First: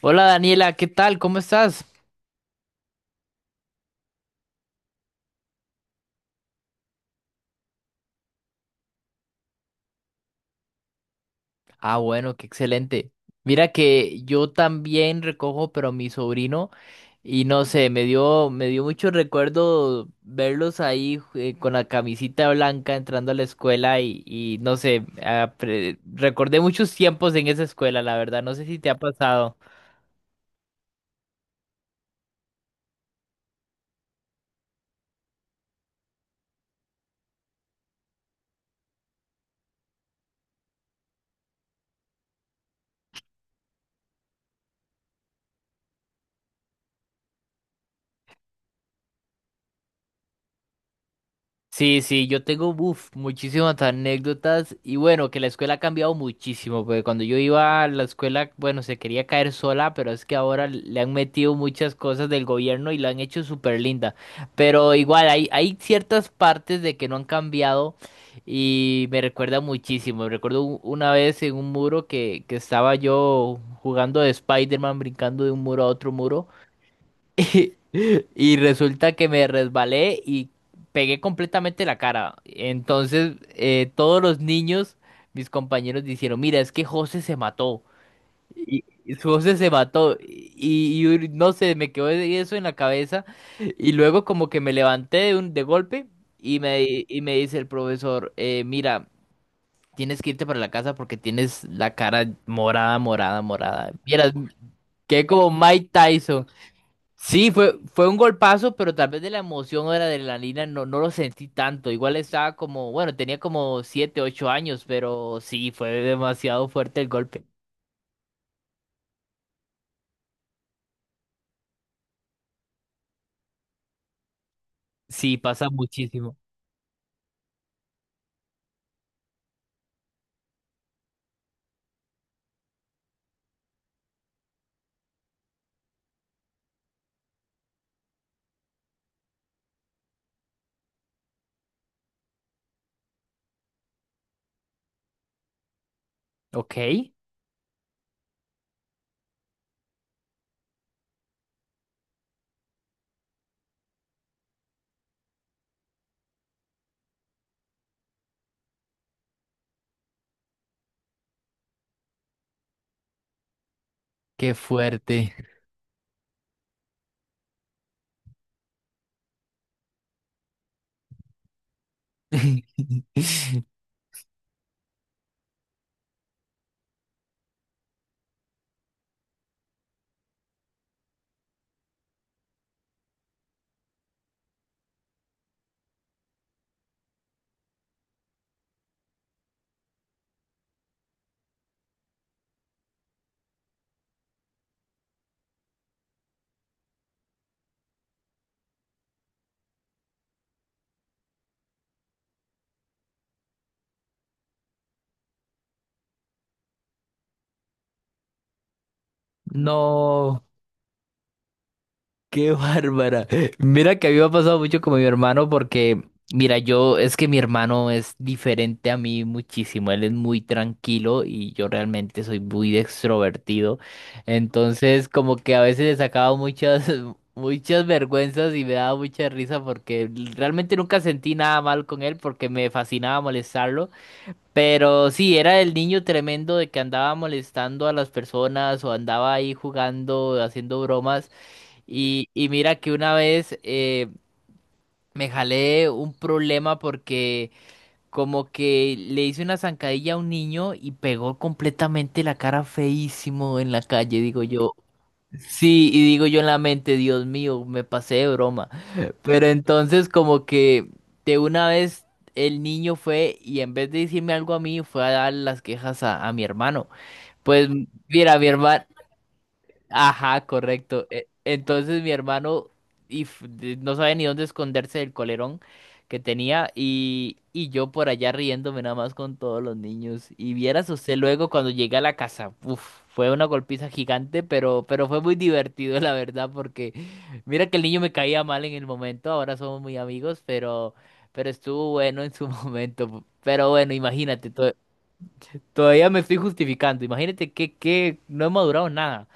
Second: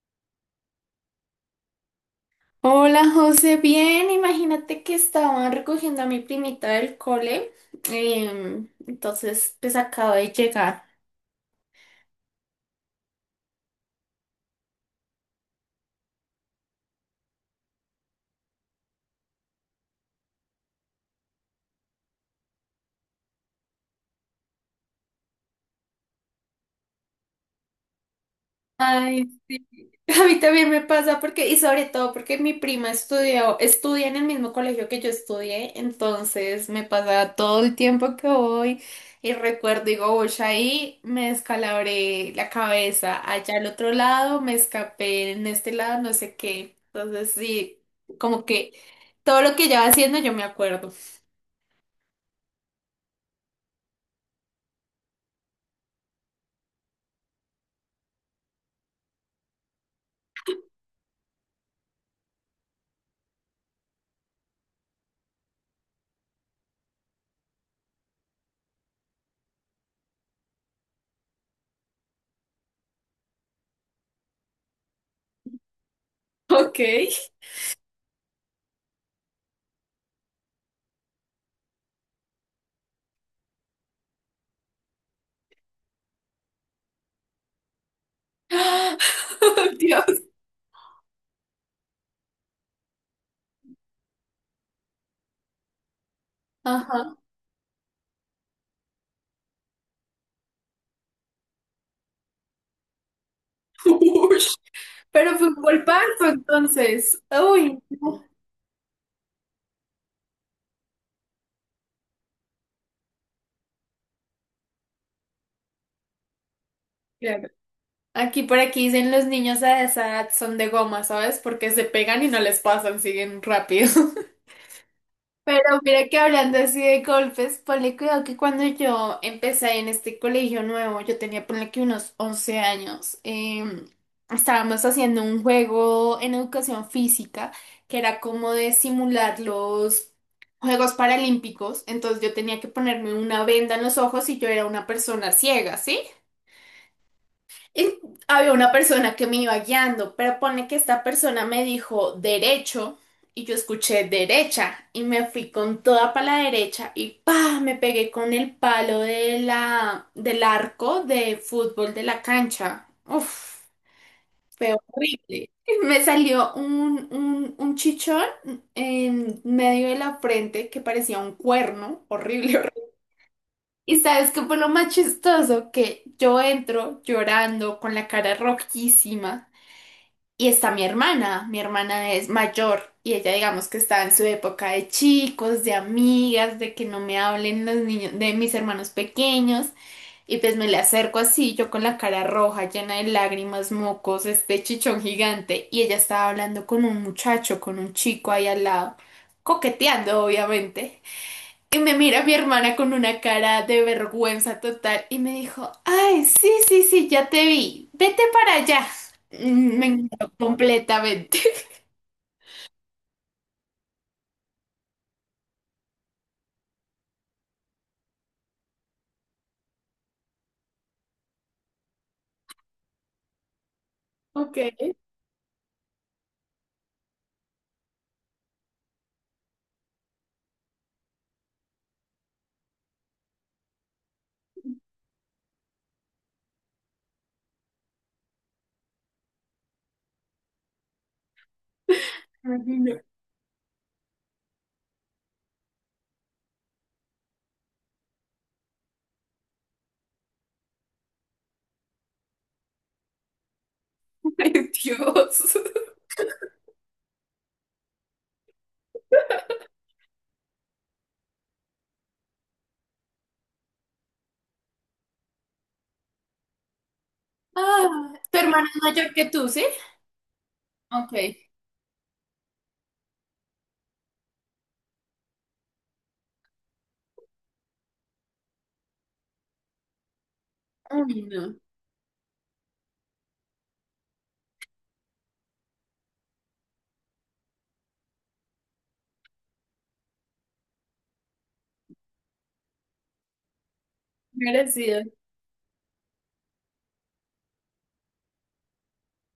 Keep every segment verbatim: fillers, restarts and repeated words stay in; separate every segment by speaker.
Speaker 1: Hola Daniela, ¿qué tal? ¿Cómo estás?
Speaker 2: Hola José, bien, imagínate que estaban recogiendo a mi primita del cole, em, entonces pues acabo de llegar.
Speaker 1: Ah, bueno, qué excelente. Mira que yo también recojo, pero mi sobrino, y no sé, me dio, me dio mucho recuerdo verlos ahí eh, con la camisita blanca entrando a la escuela y, y no sé, apre- recordé muchos tiempos en esa escuela, la verdad, no sé si te ha pasado.
Speaker 2: A mí también me pasa porque, y sobre todo porque mi prima estudió, estudia en el mismo colegio que yo estudié, entonces me pasa todo el tiempo que voy y recuerdo, digo, uy, ahí me descalabré la cabeza, allá al otro lado me escapé, en este lado no sé qué. Entonces sí, como que todo lo que ella va haciendo yo me acuerdo.
Speaker 1: Sí, sí, yo tengo uf, muchísimas anécdotas y bueno, que la escuela ha cambiado muchísimo, porque cuando yo iba a la escuela, bueno, se quería caer sola, pero es que ahora le han metido muchas cosas del gobierno y la han hecho súper linda. Pero igual, hay, hay ciertas partes de que no han cambiado y me recuerda muchísimo. Recuerdo u- una vez en un muro que, que estaba yo jugando de Spider-Man, brincando de un muro a otro muro.
Speaker 2: Ok.
Speaker 1: Y y resulta que me resbalé y pegué completamente la cara. Entonces, eh, todos los niños, mis compañeros, dijeron, mira, es que José se mató. Y y su José se mató.
Speaker 2: Dios.
Speaker 1: Y, y un- no sé, me quedó eso en la cabeza. Y luego como que me levanté de, un, de golpe y me,
Speaker 2: Ajá.
Speaker 1: y me dice el profesor, "Eh, mira, tienes que irte para la casa porque tienes la cara morada, morada, morada. Vieras,
Speaker 2: Ush.
Speaker 1: quedé
Speaker 2: Pero fue
Speaker 1: como
Speaker 2: un
Speaker 1: Mike
Speaker 2: golpazo
Speaker 1: Tyson.
Speaker 2: entonces.
Speaker 1: Sí, fue,
Speaker 2: Uy.
Speaker 1: fue un golpazo, pero tal vez de la emoción o de la adrenalina no, no lo sentí tanto. Igual estaba como, bueno, tenía como siete, ocho años, pero sí, fue demasiado fuerte el golpe.
Speaker 2: Aquí por aquí dicen los niños a esa edad son de goma, ¿sabes? Porque se pegan y no les pasan, siguen rápido.
Speaker 1: Sí, pasa
Speaker 2: Pero mira que
Speaker 1: muchísimo.
Speaker 2: hablando así de golpes, ponle cuidado que cuando yo empecé en este colegio nuevo, yo tenía ponle que unos once años, em, estábamos haciendo un juego en educación física que era como de simular los Juegos Paralímpicos, entonces yo tenía que ponerme una venda en los ojos y yo era una persona ciega, ¿sí?
Speaker 1: Ok,
Speaker 2: Y había una persona que me iba guiando, pero pone que esta persona me dijo derecho y yo escuché derecha y me fui con toda para la derecha y pa, me pegué con el palo de la, del arco de fútbol de la cancha. Uf,
Speaker 1: qué
Speaker 2: fue
Speaker 1: fuerte.
Speaker 2: horrible. Me salió un, un, un chichón en medio de la frente que parecía un cuerno, horrible, horrible. Y sabes qué fue lo más chistoso, que yo entro llorando con la cara rojísima y está mi hermana, mi hermana es mayor y ella digamos que está en su época de chicos, de amigas, de que no me hablen los niños de mis hermanos pequeños y pues me le acerco así, yo con la cara roja, llena de lágrimas, mocos, este chichón gigante y ella estaba hablando con un muchacho, con un chico ahí al lado, coqueteando obviamente. Y me mira mi hermana con una cara de vergüenza total y me dijo, ay, sí, sí, sí, ya te vi, vete para allá. Mm, Me ignoró
Speaker 1: No.
Speaker 2: completamente.
Speaker 1: Qué bárbara. Mira que a mí me ha pasado mucho con mi hermano porque, mira, yo es que mi hermano es diferente a mí muchísimo. Él es muy tranquilo y yo realmente soy muy extrovertido.
Speaker 2: Ok,
Speaker 1: Entonces, como que a veces le sacaba muchas, muchas vergüenzas y me daba mucha risa porque realmente nunca sentí nada mal con él porque me fascinaba molestarlo. Pero sí, era el niño tremendo de que andaba molestando a las personas o andaba ahí jugando, haciendo bromas. Y, y mira que
Speaker 2: imagino.
Speaker 1: una vez eh, me jalé un problema porque como que le hice una zancadilla a un niño y pegó completamente la cara feísimo en la calle, digo
Speaker 2: Ay,
Speaker 1: yo.
Speaker 2: Dios.
Speaker 1: Sí, y digo yo en la mente, Dios mío, me pasé de broma. Pero entonces como que de una vez el niño fue y en vez de decirme algo a mí, fue a dar las quejas a, a mi hermano. Pues
Speaker 2: Ah,
Speaker 1: mira,
Speaker 2: tu
Speaker 1: mi
Speaker 2: hermana es
Speaker 1: hermano...
Speaker 2: mayor que tú, ¿sí?
Speaker 1: Ajá, correcto.
Speaker 2: Ok.
Speaker 1: E- Entonces mi hermano y f- de- no sabía ni dónde esconderse del colerón que tenía y, y yo por allá riéndome nada más con todos los niños. Y vieras usted
Speaker 2: Ay,
Speaker 1: luego
Speaker 2: no.
Speaker 1: cuando llegué a la casa, uf, fue una golpiza gigante, pero, pero fue muy divertido la verdad porque mira que el niño me caía mal en el momento, ahora somos muy amigos, pero, pero estuvo bueno en su momento. Pero bueno, imagínate, to-
Speaker 2: Merecido.
Speaker 1: todavía me estoy justificando, imagínate que, que no he madurado nada.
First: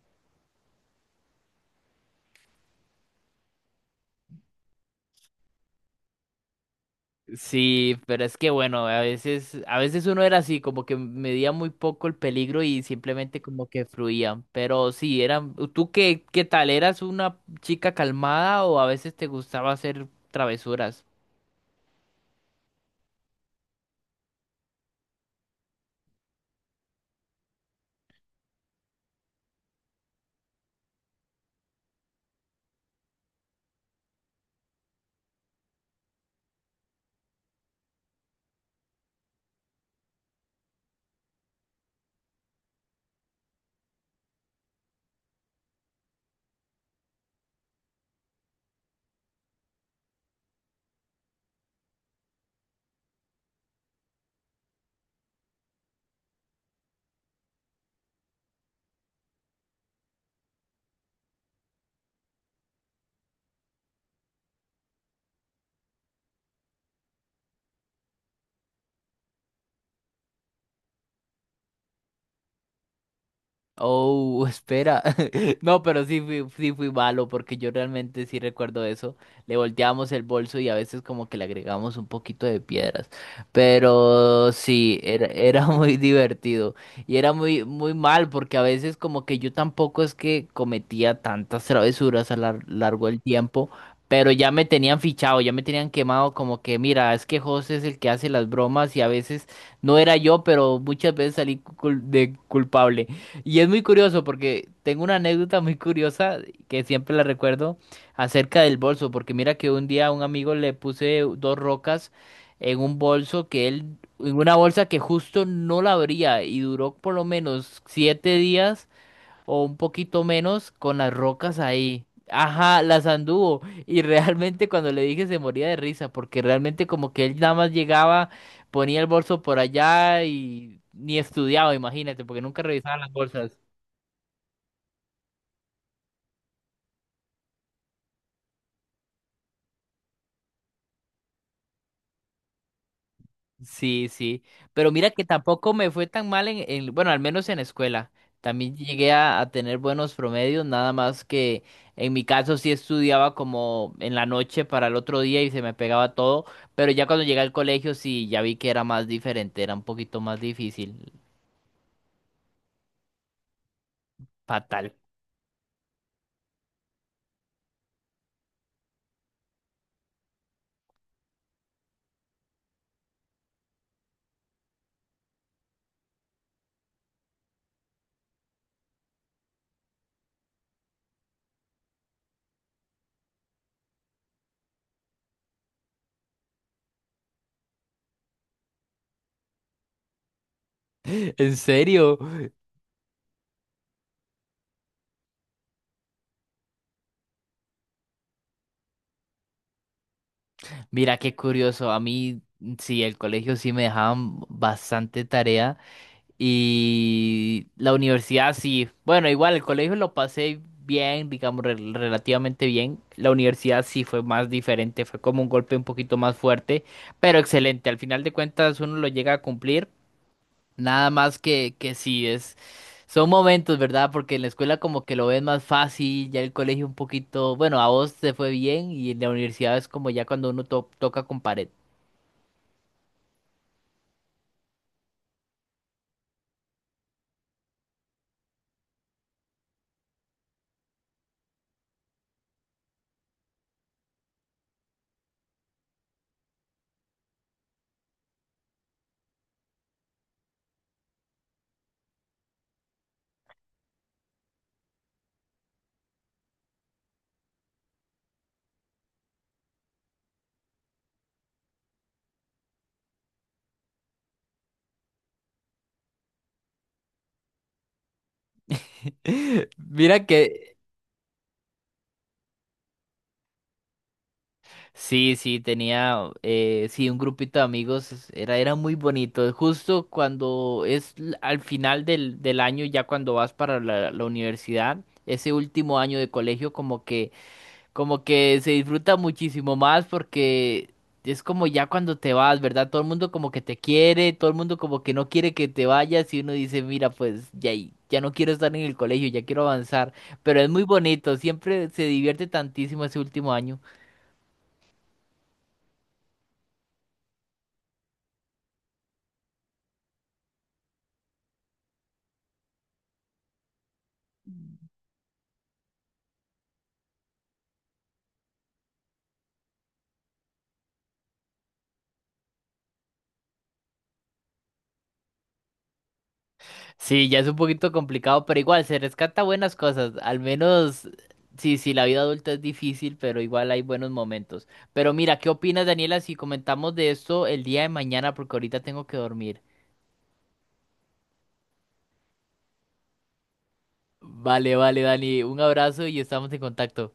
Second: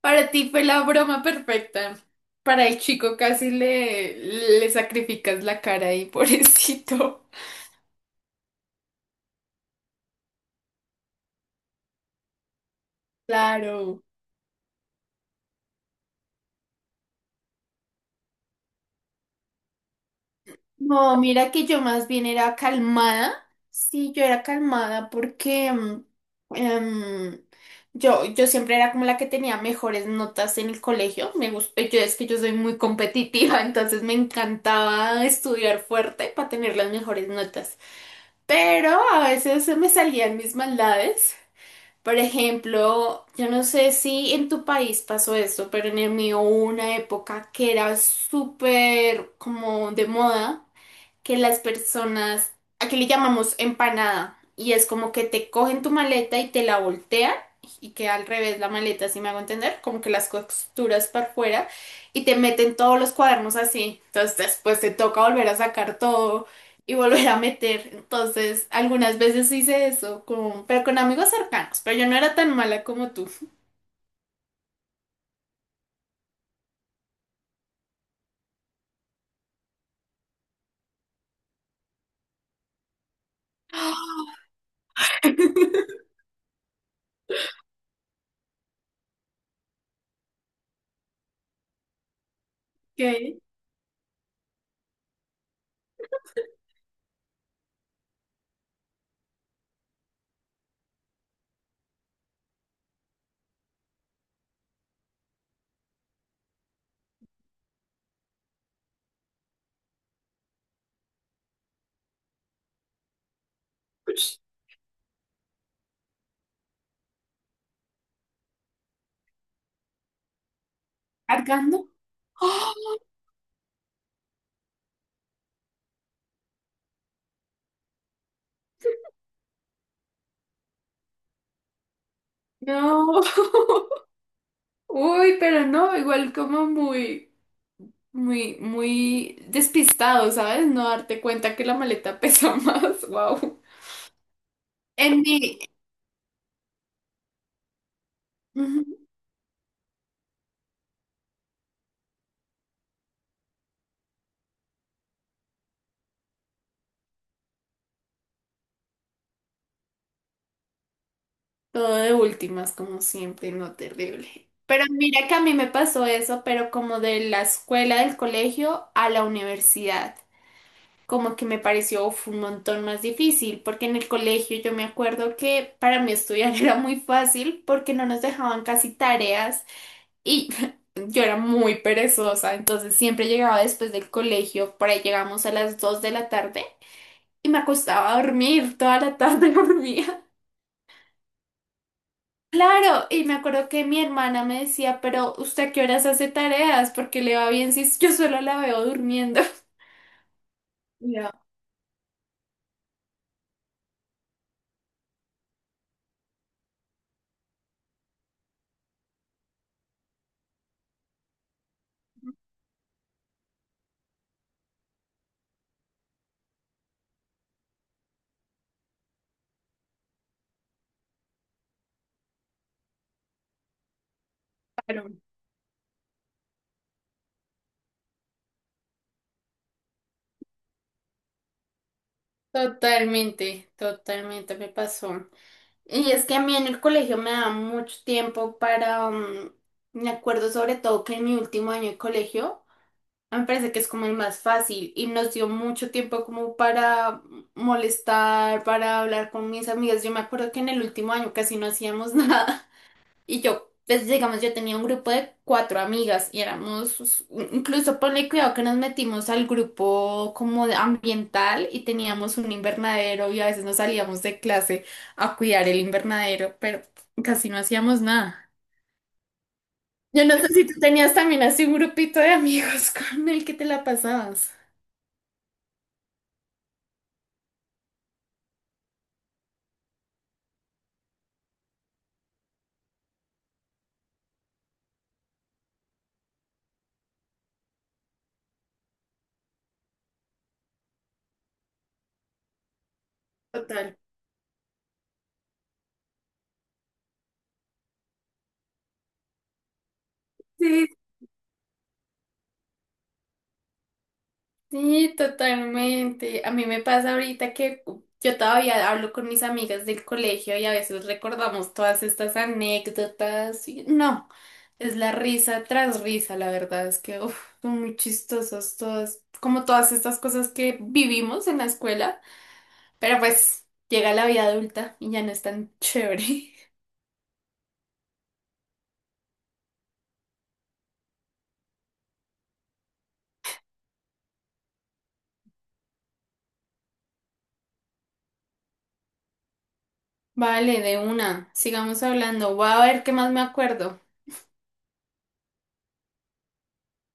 Speaker 2: Para ti fue la broma perfecta. Para el chico casi le, le sacrificas la cara ahí, pobrecito.
Speaker 1: Sí, pero es que bueno, a veces, a veces uno era así, como que medía muy poco el peligro y simplemente como que
Speaker 2: Claro.
Speaker 1: fluía. Pero sí, eran, ¿tú qué, qué tal? ¿Eras una chica calmada o a veces te gustaba hacer travesuras?
Speaker 2: No, mira que yo más bien era calmada. Sí, yo era calmada porque mm, em, yo, yo siempre era como la que tenía mejores notas en el colegio. Me gusta, yo es que yo soy muy competitiva, entonces me encantaba estudiar fuerte para tener las mejores notas. Pero a veces se me salían mis maldades. Por ejemplo, yo no sé si en tu país pasó eso, pero en el mío hubo una época que era súper como de moda que las personas, aquí le llamamos empanada, y es como que te cogen tu maleta y te la voltean y queda al revés la maleta, si me hago entender, como que las costuras para afuera y te meten todos los cuadernos así. Entonces después te toca volver a sacar todo y volver a meter. Entonces, algunas veces hice eso, con, pero con amigos cercanos, pero yo no era tan mala como tú.
Speaker 1: Oh, espera. No, pero sí fui, sí fui malo porque yo realmente sí recuerdo eso. Le volteábamos el bolso y a veces como que le agregamos un poquito de piedras. Pero sí, era, era muy divertido. Y era muy, muy mal porque a veces como que yo tampoco es que cometía tantas travesuras a lo lar- largo del
Speaker 2: ¿Qué?
Speaker 1: tiempo. Pero ya me tenían fichado, ya me tenían quemado como que, mira, es que José es el que hace las bromas y a veces no era yo, pero muchas veces salí cul- de culpable. Y es muy curioso porque tengo una anécdota muy curiosa que siempre la recuerdo acerca del bolso, porque mira que un día a un amigo le puse dos rocas en un bolso que él, en una bolsa que justo no la abría y duró por lo menos siete días o un poquito menos con las rocas
Speaker 2: ¿Cargando?
Speaker 1: ahí.
Speaker 2: ¡Ah!
Speaker 1: Ajá, las anduvo y realmente cuando le dije se moría de risa porque realmente como que él nada más llegaba, ponía el bolso por allá y ni estudiaba, imagínate, porque nunca revisaba las
Speaker 2: No.
Speaker 1: bolsas.
Speaker 2: Uy, pero no, igual como muy. Muy, muy despistado, ¿sabes? No darte cuenta que la maleta pesa más. Wow.
Speaker 1: Sí, sí, pero mira
Speaker 2: En
Speaker 1: que
Speaker 2: mi.
Speaker 1: tampoco me fue tan mal en, en- bueno, al menos en escuela. También
Speaker 2: Ujú.
Speaker 1: llegué a, a tener buenos promedios, nada más que en mi caso sí estudiaba como en la noche para el otro día y se me pegaba todo, pero ya cuando llegué al colegio sí ya vi que era más diferente, era un poquito más difícil.
Speaker 2: Todo de últimas, como siempre, no terrible. Pero
Speaker 1: Fatal.
Speaker 2: mira que a mí me pasó eso, pero como de la escuela, del colegio a la universidad. Como que me pareció uf, un montón más difícil, porque en el colegio yo me acuerdo que para mí estudiar era muy fácil porque no nos dejaban casi tareas. Y yo era muy perezosa, entonces siempre llegaba después del colegio, por ahí llegamos a las dos de la tarde y me acostaba a dormir, toda la tarde dormía.
Speaker 1: ¿En serio?
Speaker 2: Claro, y me acuerdo que mi hermana me decía, pero ¿usted a qué horas hace tareas? Porque le va bien si yo solo la veo durmiendo.
Speaker 1: Mira
Speaker 2: Ya,
Speaker 1: qué curioso, a mí sí, el colegio sí me dejaban bastante tarea. Y la universidad sí. Bueno, igual el colegio lo pasé bien, digamos, rel- relativamente bien. La universidad sí fue más diferente, fue como un golpe un poquito más fuerte, pero excelente. Al final de cuentas uno lo llega a cumplir. Nada más que, que sí, es, son momentos, ¿verdad? Porque en la escuela como
Speaker 2: claro.
Speaker 1: que lo ves más fácil, ya el colegio un poquito, bueno, a vos te fue bien y en la universidad es como ya cuando uno to- toca con pared.
Speaker 2: Totalmente, totalmente me pasó. Y es que a mí en el colegio me daba mucho tiempo para, mm, me acuerdo sobre todo que en mi último año de colegio, me parece que es como el más fácil y nos dio mucho tiempo como para molestar, para hablar con mis amigas. Yo me acuerdo que en el último año casi no hacíamos nada y yo, pues digamos, yo tenía un grupo de cuatro amigas y éramos, incluso ponle cuidado que nos metimos al grupo como de ambiental y teníamos un invernadero y a veces nos salíamos de clase a cuidar el invernadero, pero casi no hacíamos nada.
Speaker 1: Mira
Speaker 2: Yo no sé si
Speaker 1: que
Speaker 2: tú tenías también así un grupito de amigos con el que te la pasabas.
Speaker 1: Sí, sí, tenía, eh, sí, un grupito de amigos, es- era, era muy bonito. Justo cuando es l- al final del, del año, ya cuando vas para la, la universidad, ese último año de colegio como que, como que se disfruta muchísimo más porque es como ya cuando te vas, ¿verdad? Todo el mundo como que te
Speaker 2: Total.
Speaker 1: quiere, todo el mundo como que no quiere que te vayas y uno dice, mira, pues ya, y- ya no quiero estar en el colegio, ya quiero avanzar. Pero es muy
Speaker 2: Sí,
Speaker 1: bonito, siempre se divierte tantísimo ese último año.
Speaker 2: sí, totalmente. A mí me pasa ahorita que yo todavía hablo con mis amigas del colegio y a veces recordamos todas estas anécdotas. Y no, es la risa tras risa, la verdad es que uf, son muy chistosas todas, como todas estas cosas que vivimos en la escuela, pero pues llega la vida adulta y ya no es tan chévere.
Speaker 1: Sí, ya es un poquito complicado, pero igual se rescata buenas cosas. Al menos, sí, sí, la vida adulta es difícil, pero igual hay buenos momentos. Pero mira, ¿qué opinas, Daniela, si comentamos de esto el día de mañana? Porque ahorita tengo que dormir.
Speaker 2: Vale, de una, sigamos hablando. Voy a ver qué más me acuerdo.
Speaker 1: Vale, vale, Dani, un abrazo y estamos en contacto.